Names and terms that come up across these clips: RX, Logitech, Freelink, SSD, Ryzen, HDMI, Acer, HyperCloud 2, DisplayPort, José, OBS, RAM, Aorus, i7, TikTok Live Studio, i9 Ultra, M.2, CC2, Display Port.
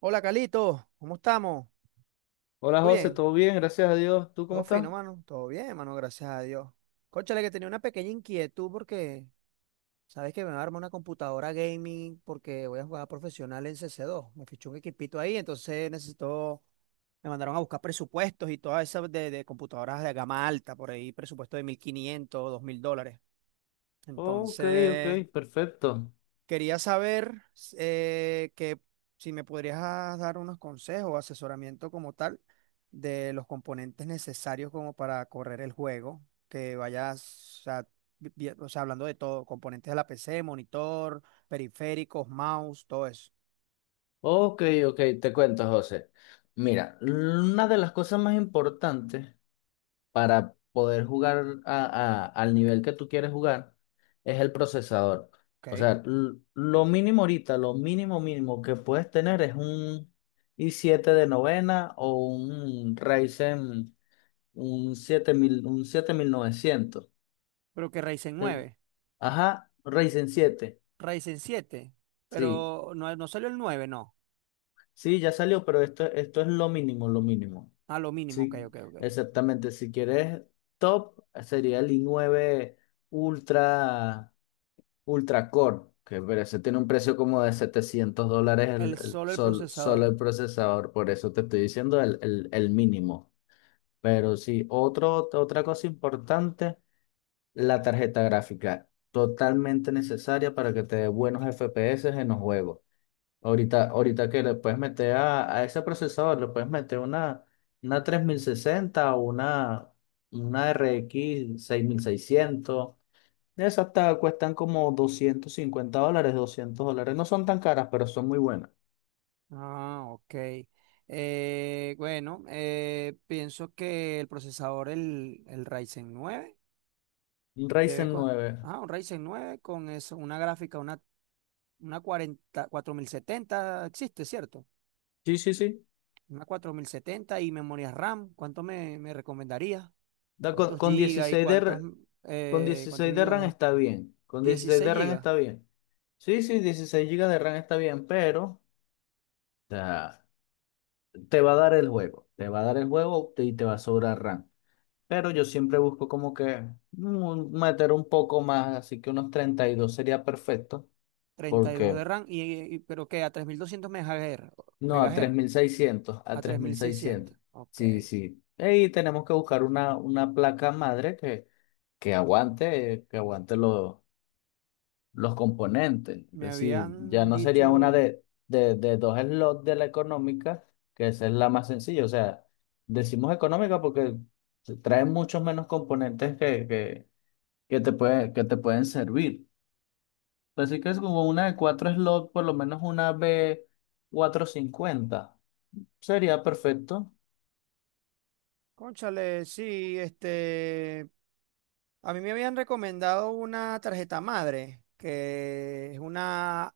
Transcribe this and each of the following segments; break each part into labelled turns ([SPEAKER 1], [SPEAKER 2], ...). [SPEAKER 1] Hola, Calito, ¿cómo estamos?
[SPEAKER 2] Hola
[SPEAKER 1] ¿Todo
[SPEAKER 2] José,
[SPEAKER 1] bien?
[SPEAKER 2] ¿todo bien? Gracias a Dios. ¿Tú cómo
[SPEAKER 1] Todo
[SPEAKER 2] estás?
[SPEAKER 1] fino, mano. Todo bien, mano, gracias a Dios. Cónchale, que tenía una pequeña inquietud porque sabes que me armar una computadora gaming porque voy a jugar profesional en CC2. Me fichó un equipito ahí, entonces necesito. Me mandaron a buscar presupuestos y todas esas de computadoras de gama alta, por ahí presupuesto de 1.500, 2.000 dólares.
[SPEAKER 2] Ok, ok,
[SPEAKER 1] Entonces,
[SPEAKER 2] perfecto.
[SPEAKER 1] quería saber que si me podrías dar unos consejos o asesoramiento como tal de los componentes necesarios como para correr el juego, que vayas, o sea, o sea, hablando de todo, componentes de la PC, monitor, periféricos, mouse, todo eso.
[SPEAKER 2] Ok, ok, te cuento, José. Mira, una de las cosas más importantes para poder jugar al nivel que tú quieres jugar es el procesador. O
[SPEAKER 1] Ok.
[SPEAKER 2] sea, lo mínimo ahorita, lo mínimo mínimo que puedes tener es un i7 de novena o un Ryzen, un 7000 un 7900.
[SPEAKER 1] Pero que Ryzen
[SPEAKER 2] Eh,
[SPEAKER 1] nueve,
[SPEAKER 2] Ajá, Ryzen siete.
[SPEAKER 1] Ryzen 7,
[SPEAKER 2] Sí.
[SPEAKER 1] pero no, no salió el 9, no.
[SPEAKER 2] Sí, ya salió, pero esto es lo mínimo, lo mínimo.
[SPEAKER 1] A lo mínimo, ok,
[SPEAKER 2] Sí,
[SPEAKER 1] ok, ok.
[SPEAKER 2] exactamente. Si quieres top, sería el i9 Ultra, Ultra Core, que pero ese tiene un precio como de $700
[SPEAKER 1] El, solo el
[SPEAKER 2] solo
[SPEAKER 1] procesador.
[SPEAKER 2] el procesador. Por eso te estoy diciendo el mínimo. Pero sí, otra cosa importante, la tarjeta gráfica. Totalmente necesaria para que te dé buenos FPS en los juegos. Ahorita, ahorita que le puedes meter a ese procesador, le puedes meter una 3060 o una RX 6600. Esas hasta cuestan como $250, $200. No son tan caras, pero son muy buenas.
[SPEAKER 1] Ah, ok. Bueno, pienso que el procesador, el Ryzen 9
[SPEAKER 2] Un
[SPEAKER 1] debe
[SPEAKER 2] Ryzen
[SPEAKER 1] co-
[SPEAKER 2] nueve.
[SPEAKER 1] un Ryzen 9 con eso, una gráfica, una cuarenta 4070 existe, ¿cierto?
[SPEAKER 2] Sí, sí, sí.
[SPEAKER 1] Una 4070 y memoria RAM. ¿Cuánto me recomendaría?
[SPEAKER 2] Da con,
[SPEAKER 1] ¿Cuántos
[SPEAKER 2] con
[SPEAKER 1] gigas y
[SPEAKER 2] 16 de,
[SPEAKER 1] cuántos,
[SPEAKER 2] con
[SPEAKER 1] eh, cuántos
[SPEAKER 2] 16 de
[SPEAKER 1] gigas de
[SPEAKER 2] RAM
[SPEAKER 1] RAM?
[SPEAKER 2] está bien. Con 16
[SPEAKER 1] 16
[SPEAKER 2] de RAM
[SPEAKER 1] gigas,
[SPEAKER 2] está bien. Sí, sí, 16 GB de RAM está bien, pero o sea, te va a dar el juego. Te va a dar el juego y te va a sobrar RAM. Pero yo siempre busco como que meter un poco más, así que unos 32 sería perfecto,
[SPEAKER 1] 32
[SPEAKER 2] porque
[SPEAKER 1] de RAM, pero que a 3200 MHz,
[SPEAKER 2] no, a tres
[SPEAKER 1] megahertz,
[SPEAKER 2] mil seiscientos a
[SPEAKER 1] a
[SPEAKER 2] tres
[SPEAKER 1] tres
[SPEAKER 2] mil
[SPEAKER 1] mil
[SPEAKER 2] seiscientos
[SPEAKER 1] seiscientos. Ok.
[SPEAKER 2] Sí, sí. Y tenemos que buscar una placa madre que aguante los componentes. Es
[SPEAKER 1] Me
[SPEAKER 2] decir, ya
[SPEAKER 1] habían
[SPEAKER 2] no sería una
[SPEAKER 1] dicho,
[SPEAKER 2] de dos slots, de la económica, que esa es la más sencilla. O sea, decimos económica porque trae muchos menos componentes que te puede, que te pueden servir. Así que es como una de cuatro slot, por lo menos una B450. Sería perfecto.
[SPEAKER 1] Cónchale, sí, este, a mí me habían recomendado una tarjeta madre, que es una,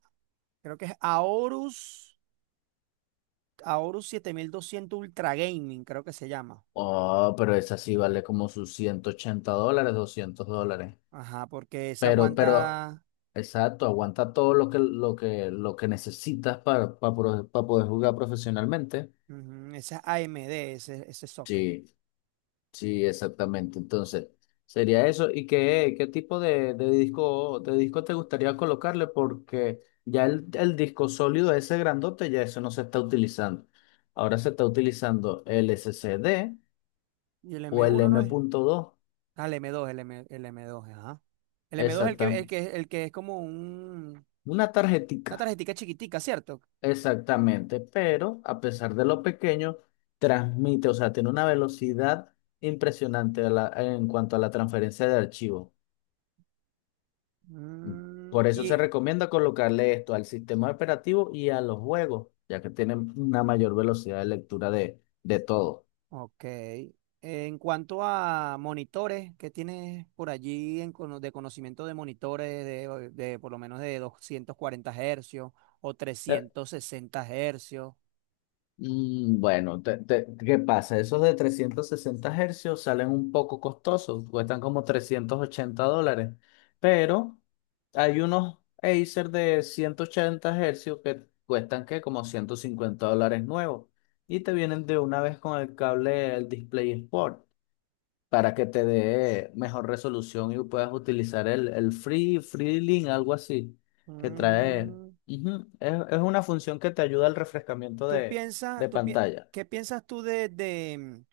[SPEAKER 1] creo que es Aorus, 7200 Ultra Gaming, creo que se llama.
[SPEAKER 2] Oh, pero esa sí vale como sus $180, $200.
[SPEAKER 1] Ajá, porque esa
[SPEAKER 2] Pero,
[SPEAKER 1] aguanta,
[SPEAKER 2] exacto, aguanta todo lo que necesitas para, poder jugar profesionalmente.
[SPEAKER 1] ujú, esa es AMD, ese socket.
[SPEAKER 2] Sí. Sí, exactamente. Entonces, sería eso. ¿Y qué, qué tipo de disco te gustaría colocarle? Porque ya el disco sólido ese grandote, ya eso no se está utilizando. Ahora se está utilizando el SSD
[SPEAKER 1] Y el
[SPEAKER 2] o
[SPEAKER 1] m
[SPEAKER 2] el
[SPEAKER 1] uno no
[SPEAKER 2] M
[SPEAKER 1] es.
[SPEAKER 2] punto dos,
[SPEAKER 1] Ah, el m dos, ajá. El m dos es el
[SPEAKER 2] Exacta.
[SPEAKER 1] que, el que, el que es como un,
[SPEAKER 2] Una
[SPEAKER 1] una
[SPEAKER 2] tarjetica.
[SPEAKER 1] tarjetita chiquitica, ¿cierto?
[SPEAKER 2] Exactamente. Pero a pesar de lo pequeño, transmite, o sea, tiene una velocidad impresionante en cuanto a la transferencia de archivos. Por
[SPEAKER 1] Mm,
[SPEAKER 2] eso se
[SPEAKER 1] y
[SPEAKER 2] recomienda colocarle esto al sistema operativo y a los juegos, ya que tienen una mayor velocidad de lectura de todo.
[SPEAKER 1] Ok. En cuanto a monitores, ¿qué tienes por allí en de conocimiento de monitores de por lo menos de 240 hercios o
[SPEAKER 2] Eh,
[SPEAKER 1] 360 hercios?
[SPEAKER 2] Bueno, ¿qué pasa? Esos de 360 Hz salen un poco costosos, cuestan como $380, pero hay unos Acer de 180 Hz que cuestan que como $150 nuevos y te vienen de una vez con el cable, el Display Sport, para que te dé mejor resolución y puedas utilizar el Free, Freelink, algo así, que trae.
[SPEAKER 1] Mm,
[SPEAKER 2] Ujú. Es una función que te ayuda al refrescamiento
[SPEAKER 1] ¿tú piensas,
[SPEAKER 2] de
[SPEAKER 1] tú pi-
[SPEAKER 2] pantalla.
[SPEAKER 1] qué piensas tú de,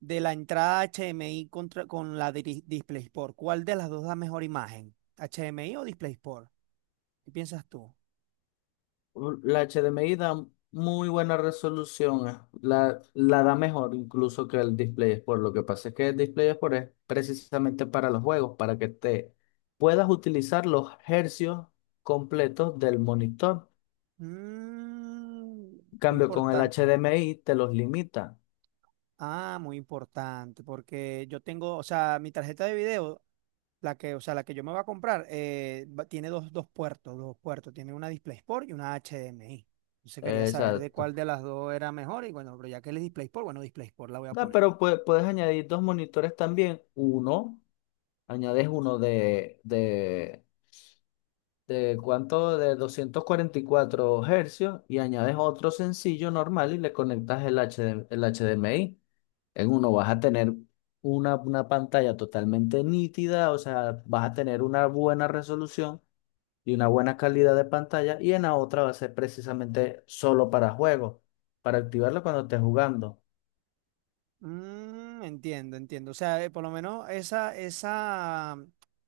[SPEAKER 1] de la entrada HMI con la DisplayPort? ¿Cuál de las dos da mejor imagen? ¿HMI o DisplayPort? ¿Qué piensas tú?
[SPEAKER 2] La HDMI da muy buena resolución, la, la da mejor incluso que el Display Export. Lo que pasa es que el Display Export es precisamente para los juegos, para que te puedas utilizar los hercios completos del monitor. En
[SPEAKER 1] Muy
[SPEAKER 2] cambio, con el
[SPEAKER 1] importante.
[SPEAKER 2] HDMI te los limita.
[SPEAKER 1] Ah, muy importante, porque yo tengo, o sea, mi tarjeta de video, la que, o sea, la que yo me voy a comprar, tiene dos puertos, tiene una DisplayPort y una HDMI. Entonces quería saber de
[SPEAKER 2] Exacto.
[SPEAKER 1] cuál de las dos era mejor y bueno, pero ya que él es DisplayPort, bueno, DisplayPort la voy a
[SPEAKER 2] No,
[SPEAKER 1] poner.
[SPEAKER 2] pero puedes añadir dos monitores también. Uno, añades uno de cuánto, de 244 Hz y añades otro sencillo normal y le conectas el HDMI. En uno vas a tener una pantalla totalmente nítida, o sea, vas a tener una buena resolución y una buena calidad de pantalla y en la otra va a ser precisamente solo para juegos, para activarlo cuando estés jugando.
[SPEAKER 1] Entiendo, entiendo. O sea, por lo menos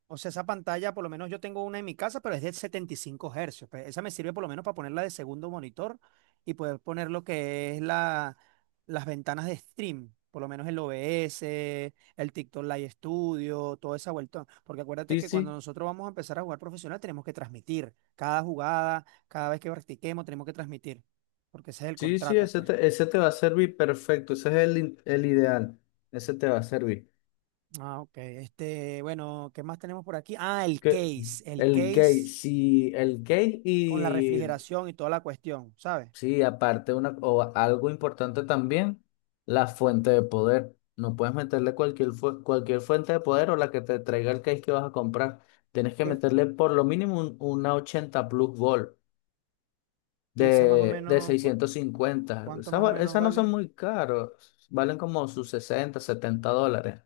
[SPEAKER 1] o sea, esa pantalla, por lo menos yo tengo una en mi casa, pero es de 75 Hz, pues, esa me sirve por lo menos para ponerla de segundo monitor y poder poner lo que es las ventanas de stream, por lo menos el OBS, el TikTok Live Studio, toda esa vuelta. Porque acuérdate
[SPEAKER 2] Sí,
[SPEAKER 1] que cuando
[SPEAKER 2] sí.
[SPEAKER 1] nosotros vamos a empezar a jugar profesional, tenemos que transmitir cada jugada, cada vez que practiquemos, tenemos que transmitir, porque ese es el
[SPEAKER 2] Sí, sí,
[SPEAKER 1] contrato, pues.
[SPEAKER 2] ese te va a servir perfecto, ese es el ideal, ese te va a servir.
[SPEAKER 1] Ah, ok. Este, bueno, ¿qué más tenemos por aquí? Ah,
[SPEAKER 2] Que,
[SPEAKER 1] el
[SPEAKER 2] el gay,
[SPEAKER 1] case
[SPEAKER 2] sí,
[SPEAKER 1] con la refrigeración y toda la cuestión, ¿sabes?
[SPEAKER 2] sí, aparte una, o algo importante también, la fuente de poder. No puedes meterle cualquier fuente de poder o la que te traiga el case que vas a comprar. Tienes que
[SPEAKER 1] Eh,
[SPEAKER 2] meterle por lo mínimo una 80 Plus volt
[SPEAKER 1] ¿Y esa más o
[SPEAKER 2] de
[SPEAKER 1] menos,
[SPEAKER 2] 650.
[SPEAKER 1] cuánto
[SPEAKER 2] Esas,
[SPEAKER 1] más o menos
[SPEAKER 2] esas no son
[SPEAKER 1] vale?
[SPEAKER 2] muy caros, valen como sus 60, 70 dólares.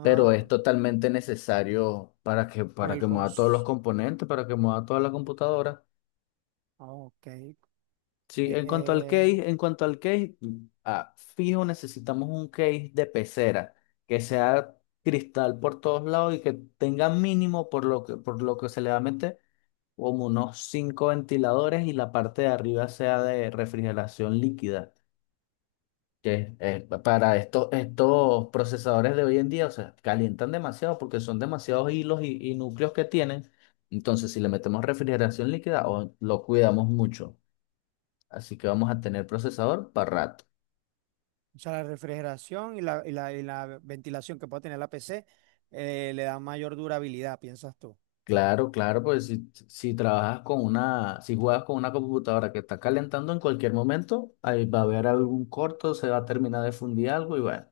[SPEAKER 2] Pero es totalmente necesario
[SPEAKER 1] por
[SPEAKER 2] para
[SPEAKER 1] el
[SPEAKER 2] que mueva
[SPEAKER 1] cons...
[SPEAKER 2] todos los componentes, para que mueva toda la computadora.
[SPEAKER 1] ah, Ok.
[SPEAKER 2] Sí, en cuanto al
[SPEAKER 1] Eh,
[SPEAKER 2] case, en cuanto al case, ah, fijo, necesitamos un case de pecera que sea cristal por todos lados y que tenga mínimo por lo que se le va a meter como unos cinco ventiladores y la parte de arriba sea de refrigeración líquida. Que para estos procesadores de hoy en día, o sea, calientan demasiado porque son demasiados hilos y núcleos que tienen. Entonces, si le metemos refrigeración líquida, o lo cuidamos mucho. Así que vamos a tener procesador para rato.
[SPEAKER 1] o sea, la refrigeración y la ventilación que puede tener la PC, le da mayor durabilidad, piensas tú.
[SPEAKER 2] Claro, claro, pues si, si trabajas con una, si juegas con una computadora que está calentando en cualquier momento, ahí va a haber algún corto, se va a terminar de fundir algo y bueno,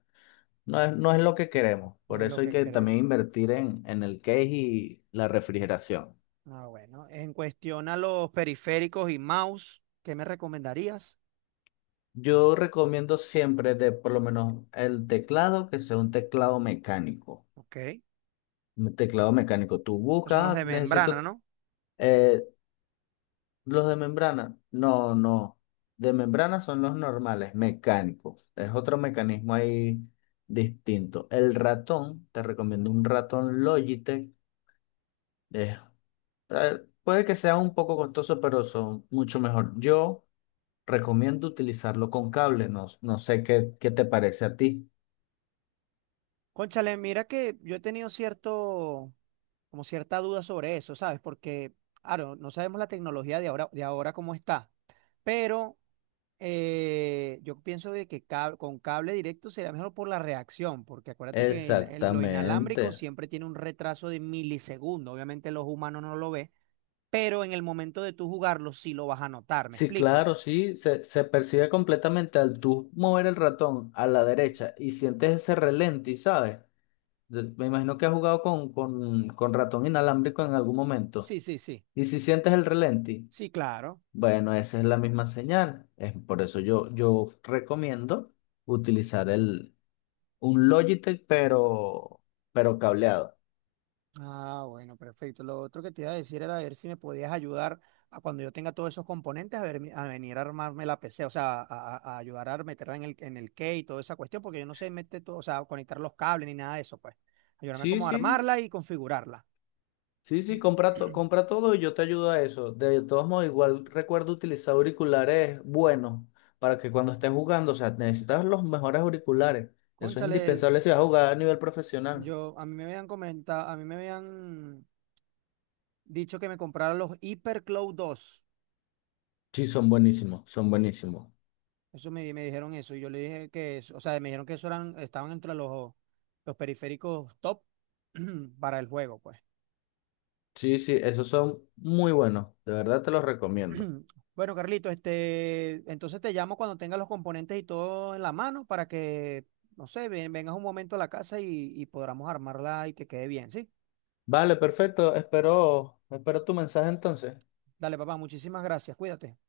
[SPEAKER 2] no es lo que queremos.
[SPEAKER 1] No
[SPEAKER 2] Por
[SPEAKER 1] es lo
[SPEAKER 2] eso hay
[SPEAKER 1] que
[SPEAKER 2] que
[SPEAKER 1] queremos.
[SPEAKER 2] también invertir en el case y la refrigeración.
[SPEAKER 1] Ah, bueno. En cuestión a los periféricos y mouse, ¿qué me recomendarías?
[SPEAKER 2] Yo recomiendo siempre de por lo menos el teclado, que sea un teclado mecánico.
[SPEAKER 1] Ok.
[SPEAKER 2] Un teclado mecánico. Tú
[SPEAKER 1] Esos son los
[SPEAKER 2] buscas, "Ah,
[SPEAKER 1] de membrana,
[SPEAKER 2] necesito
[SPEAKER 1] ¿no?
[SPEAKER 2] eh, los de membrana". No, no. De membrana son los normales, mecánicos. Es otro mecanismo ahí distinto. El ratón, te recomiendo un ratón Logitech. Es puede que sea un poco costoso, pero son mucho mejor. Yo recomiendo utilizarlo con cable. No, no sé qué, qué te parece a ti.
[SPEAKER 1] Cónchale, mira que yo he tenido cierto, como cierta duda sobre eso, ¿sabes? Porque, claro, no sabemos la tecnología de ahora, cómo está, pero yo pienso de que con cable directo sería mejor por la reacción, porque acuérdate que lo inalámbrico
[SPEAKER 2] Exactamente.
[SPEAKER 1] siempre tiene un retraso de milisegundos, obviamente los humanos no lo ven, pero en el momento de tú jugarlo sí lo vas a notar, ¿me
[SPEAKER 2] Sí,
[SPEAKER 1] explico?
[SPEAKER 2] claro, sí, se percibe completamente al tú mover el ratón a la derecha y sientes ese relenti, ¿sabes? Yo- Me imagino que has jugado con ratón inalámbrico en algún momento.
[SPEAKER 1] Sí, sí, sí,
[SPEAKER 2] Y si sientes el relenti,
[SPEAKER 1] sí, claro.
[SPEAKER 2] bueno, esa es la misma señal. Es por eso yo, yo recomiendo utilizar un Logitech, pero cableado.
[SPEAKER 1] Ah, bueno, perfecto. Lo otro que te iba a decir era ver si me podías ayudar a cuando yo tenga todos esos componentes a, ver, a venir a armarme la PC, o sea, a ayudar a meterla en en el key y toda esa cuestión, porque yo no sé meter todo, o sea, conectar los cables ni nada de eso, pues. Ayudarme
[SPEAKER 2] Sí,
[SPEAKER 1] como a
[SPEAKER 2] sí.
[SPEAKER 1] armarla y configurarla.
[SPEAKER 2] Sí, sí, compra, compra todo y yo te ayudo a eso. De todos modos, igual recuerdo utilizar auriculares buenos para que cuando estés jugando, o sea, necesitas los mejores auriculares. Eso es
[SPEAKER 1] Cónchale,
[SPEAKER 2] indispensable si vas a jugar a nivel profesional.
[SPEAKER 1] a mí me habían dicho que me comprara los HyperCloud 2.
[SPEAKER 2] Sí, son buenísimos, son buenísimos.
[SPEAKER 1] Eso me dijeron eso. Y yo le dije que, o sea, me dijeron que eso eran, estaban entre los periféricos top para el juego, pues.
[SPEAKER 2] Sí, sí, esos son muy buenos. De verdad te los recomiendo.
[SPEAKER 1] Bueno, Carlito, este, entonces te llamo cuando tengas los componentes y todo en la mano para que, no sé, vengas un momento a la casa y podamos armarla y que quede bien, ¿sí?
[SPEAKER 2] Vale, perfecto. Espero, espero tu mensaje entonces.
[SPEAKER 1] Dale, papá, muchísimas gracias. Cuídate.